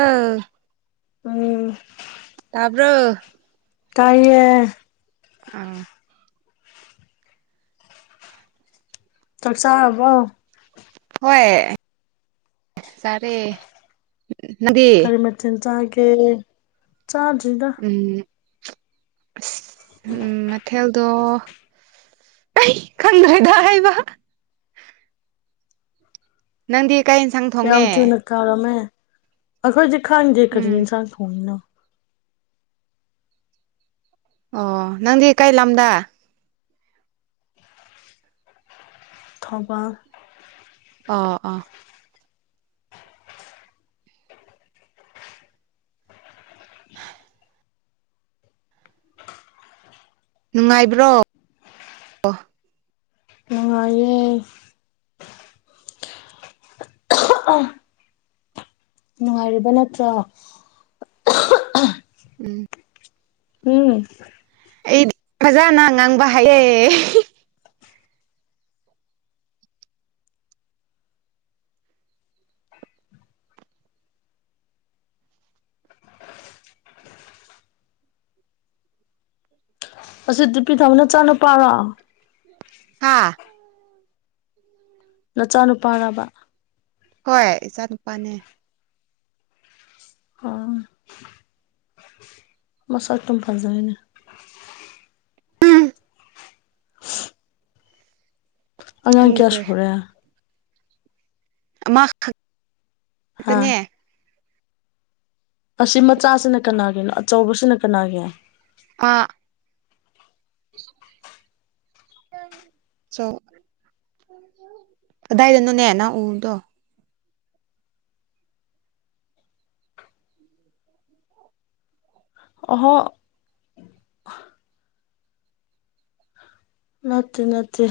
ꯑꯥ ꯎꯝ ꯇꯥꯕꯔꯣ ꯇꯥꯏꯌꯦ ꯑꯥ ꯆꯥꯛ ꯆꯥꯔꯕꯣ ꯍꯣꯏ ꯆꯥꯔꯦ ꯅꯪꯗꯤ ꯀꯔꯤ ꯃꯊꯦꯜ ꯆꯥꯔꯒꯦ ꯆꯥꯗꯔꯤ ꯗ ꯎꯝ ꯑꯁ ꯎꯝ ꯀꯩꯊꯦꯜꯗꯣ ꯑꯩ ꯈꯪꯗ꯭ꯔꯦꯗ ꯍꯥꯏꯕ ꯅꯪꯗꯤ ꯀꯩ ꯌꯦꯟꯁꯥꯡ ꯌꯥꯝ ꯊꯣꯡꯉꯦ ꯊꯨꯅ ꯀꯥꯔꯝꯃꯦ ꯑꯩꯈꯣꯏꯁꯨ ꯈꯪꯗꯦ ꯀꯔꯤ ꯎꯝ ꯌꯦꯟꯁꯥꯡ ꯊꯣꯡꯉꯤꯅꯣ ꯑꯣ ꯅꯪꯗꯤ ꯀꯩ ꯂꯝꯗꯥ ꯊꯣꯕꯥꯜ ꯑꯥ ꯑꯥ ꯅꯨꯡꯉꯥꯏꯕ꯭ꯔꯣ ꯑꯣ ꯅꯨꯡꯉꯥꯏꯌꯦ ꯅꯨꯡꯉꯥꯏꯔꯤꯕ ꯅꯠꯇ꯭ꯔꯣ ꯎꯝ ꯎꯝ ꯑꯩꯗꯤ ꯐꯖꯅ ꯉꯥꯡꯕ ꯍꯥꯏꯌꯦ ꯑꯁꯤ [unintelligible] ꯅꯆꯥ ꯅꯨꯄꯥꯔꯣ ꯍꯥꯥ ꯅꯆꯥ ꯅꯨꯄꯥꯔꯕ ꯍꯣꯏ ꯏꯆꯥ ꯅꯨꯄꯥꯅꯦ ꯑꯣ ꯃꯁꯚ ꯇꯨꯝ ꯐꯖꯩꯅꯦ ꯎꯝ ꯑꯉꯥꯡ ꯀꯌꯥ ꯈꯪꯗ꯭ꯔꯦ ꯁꯨꯔꯦ ꯑꯃꯥ ꯈꯛ ꯍꯥ ꯇꯅꯦ ꯑꯁꯤ ꯃꯆꯥꯖꯤꯅ ꯀꯅꯥꯒꯤꯅꯣ ꯑꯆꯧꯕꯁꯤꯅ ꯀꯅꯥꯒꯤ ꯃꯥ [inaudible] ꯆꯣ ꯀꯗꯥꯏꯗꯅꯣꯅꯦ ꯅ ꯎꯕꯗꯣ ꯑꯣꯍꯣ ꯅꯠꯇꯦ ꯅꯠꯇꯦ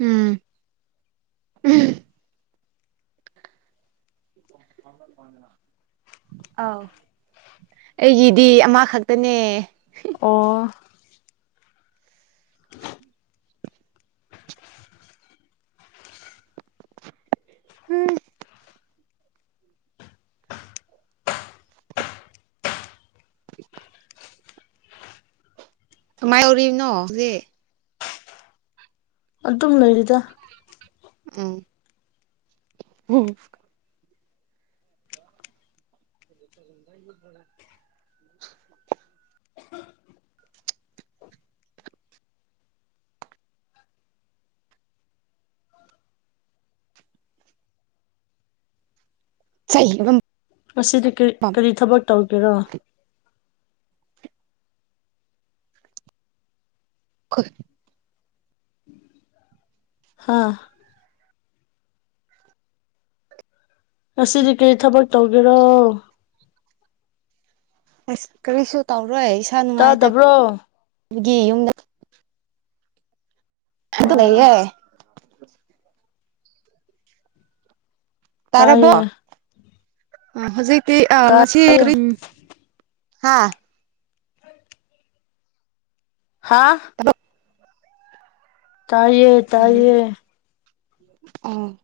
ꯎꯝ ꯎꯍꯝ [unintelligible] ꯑꯥꯎ ꯑꯩꯒꯤꯗꯤ ꯑꯃꯥ ꯈꯛꯇꯅꯦ꯫ ꯑꯣ꯫ [inaudible] ꯎꯝ꯫ [inaudible] ꯀꯃꯥꯏ ꯎꯔꯤꯕꯅꯣ ꯖꯦ ꯑꯗꯨꯝ ꯂꯩꯔꯤꯗ꯫ ꯎꯝ꯫ [unintelligible] ꯆꯩꯕꯒꯝ ꯉꯁꯤꯗꯤ ꯀ꯭ꯔꯤ ꯀꯔꯤ ꯊꯕꯛ ꯇꯧꯒꯦꯔꯣ꯫ ꯈꯣꯏ꯫ ꯍꯥꯥ꯫ ꯉꯁꯤꯗꯤ ꯀꯔꯤ ꯊꯕꯛ ꯇꯧꯒꯦꯔꯣ꯫ ꯑꯁ ꯀꯔꯤꯁꯨ ꯇꯧꯔꯣꯏ ꯏꯁꯥ ꯅꯨꯡꯉꯥꯏꯇ ꯇꯥꯗꯕ꯭ꯔꯣ ꯒꯤ ꯌꯨꯝꯗ ꯑꯗꯨ ꯑꯣ ꯂꯩꯌꯦ꯫ ꯇꯥꯔꯕꯣ ꯇꯥꯏꯌꯦ ꯑ ꯍꯣꯖꯤꯛꯇꯤ ꯑ ꯉꯁꯤ ꯇꯥꯏꯌꯦ ꯀꯔꯤ ꯍꯥꯥ꯫ ꯍꯥꯥ꯫ ꯊꯕꯛ ꯇꯥꯏꯌꯦꯠ꯫ ꯎꯝꯍꯨꯝ ꯎꯝ꯫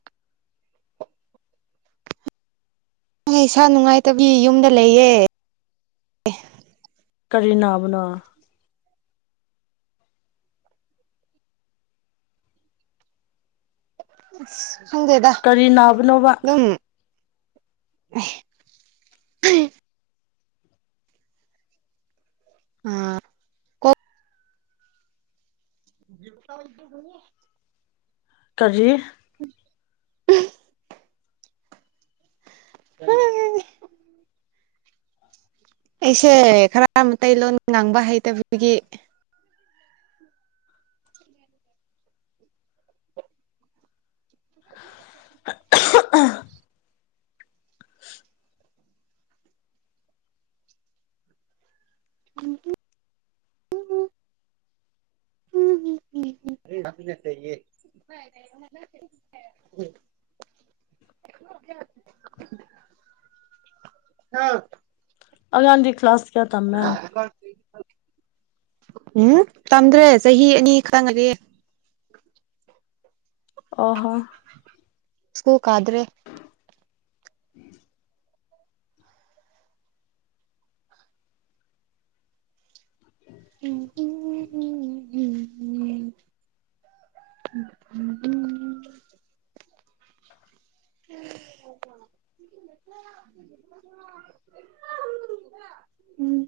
ꯑꯩ ꯏꯁꯥ ꯅꯨꯡꯉꯥꯏꯇꯕꯒꯤ ꯌꯨꯝꯗ ꯂꯩꯌꯦ꯫ ꯀꯔꯤ ꯅꯥꯕꯅꯣ꯫ ꯑꯁ ꯈꯪꯗꯦꯗꯥ ꯀꯔꯤ ꯅꯥꯕꯅꯣꯕ ꯗꯨꯝ ꯑꯍꯦ ꯍꯦ꯫ ꯑꯥ ꯀꯣꯛ [unintelligible] ꯀꯔꯤ꯫ ꯎ ꯍꯥꯏ ꯑꯩꯁꯦ ꯈꯔ ꯃꯇꯩꯂꯣꯟ ꯉꯥꯡꯕ ꯍꯩꯇꯕꯗꯨꯒꯤ [inaudible] [inaudible] [unintelligible] [unintelligible] ꯅꯥ ꯑꯉꯥꯡꯗꯤ ꯀ꯭ꯂꯥꯁ ꯀꯌꯥ ꯇꯝꯃꯦ ꯎꯝ ꯇꯝꯗ꯭ꯔꯦ ꯆꯍꯤ ꯑꯅꯤ ꯈꯇ ꯉꯥꯏꯔꯤꯌꯦ꯫ ꯑꯣ ꯍꯣ꯫ ꯁ꯭ꯀꯨꯜ ꯀꯥꯗ꯭ꯔꯦ꯫ ꯎꯝ ꯍꯨꯝ꯫ [unintelligible] ꯎꯝ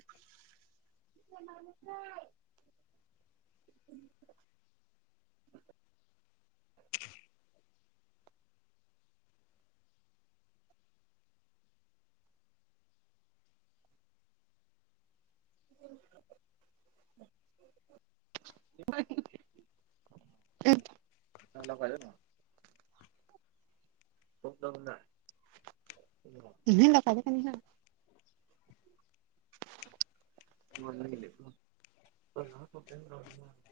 [inaudible] [inaudible] ꯏ ꯂꯀꯗ [unintelligible] [inaudible]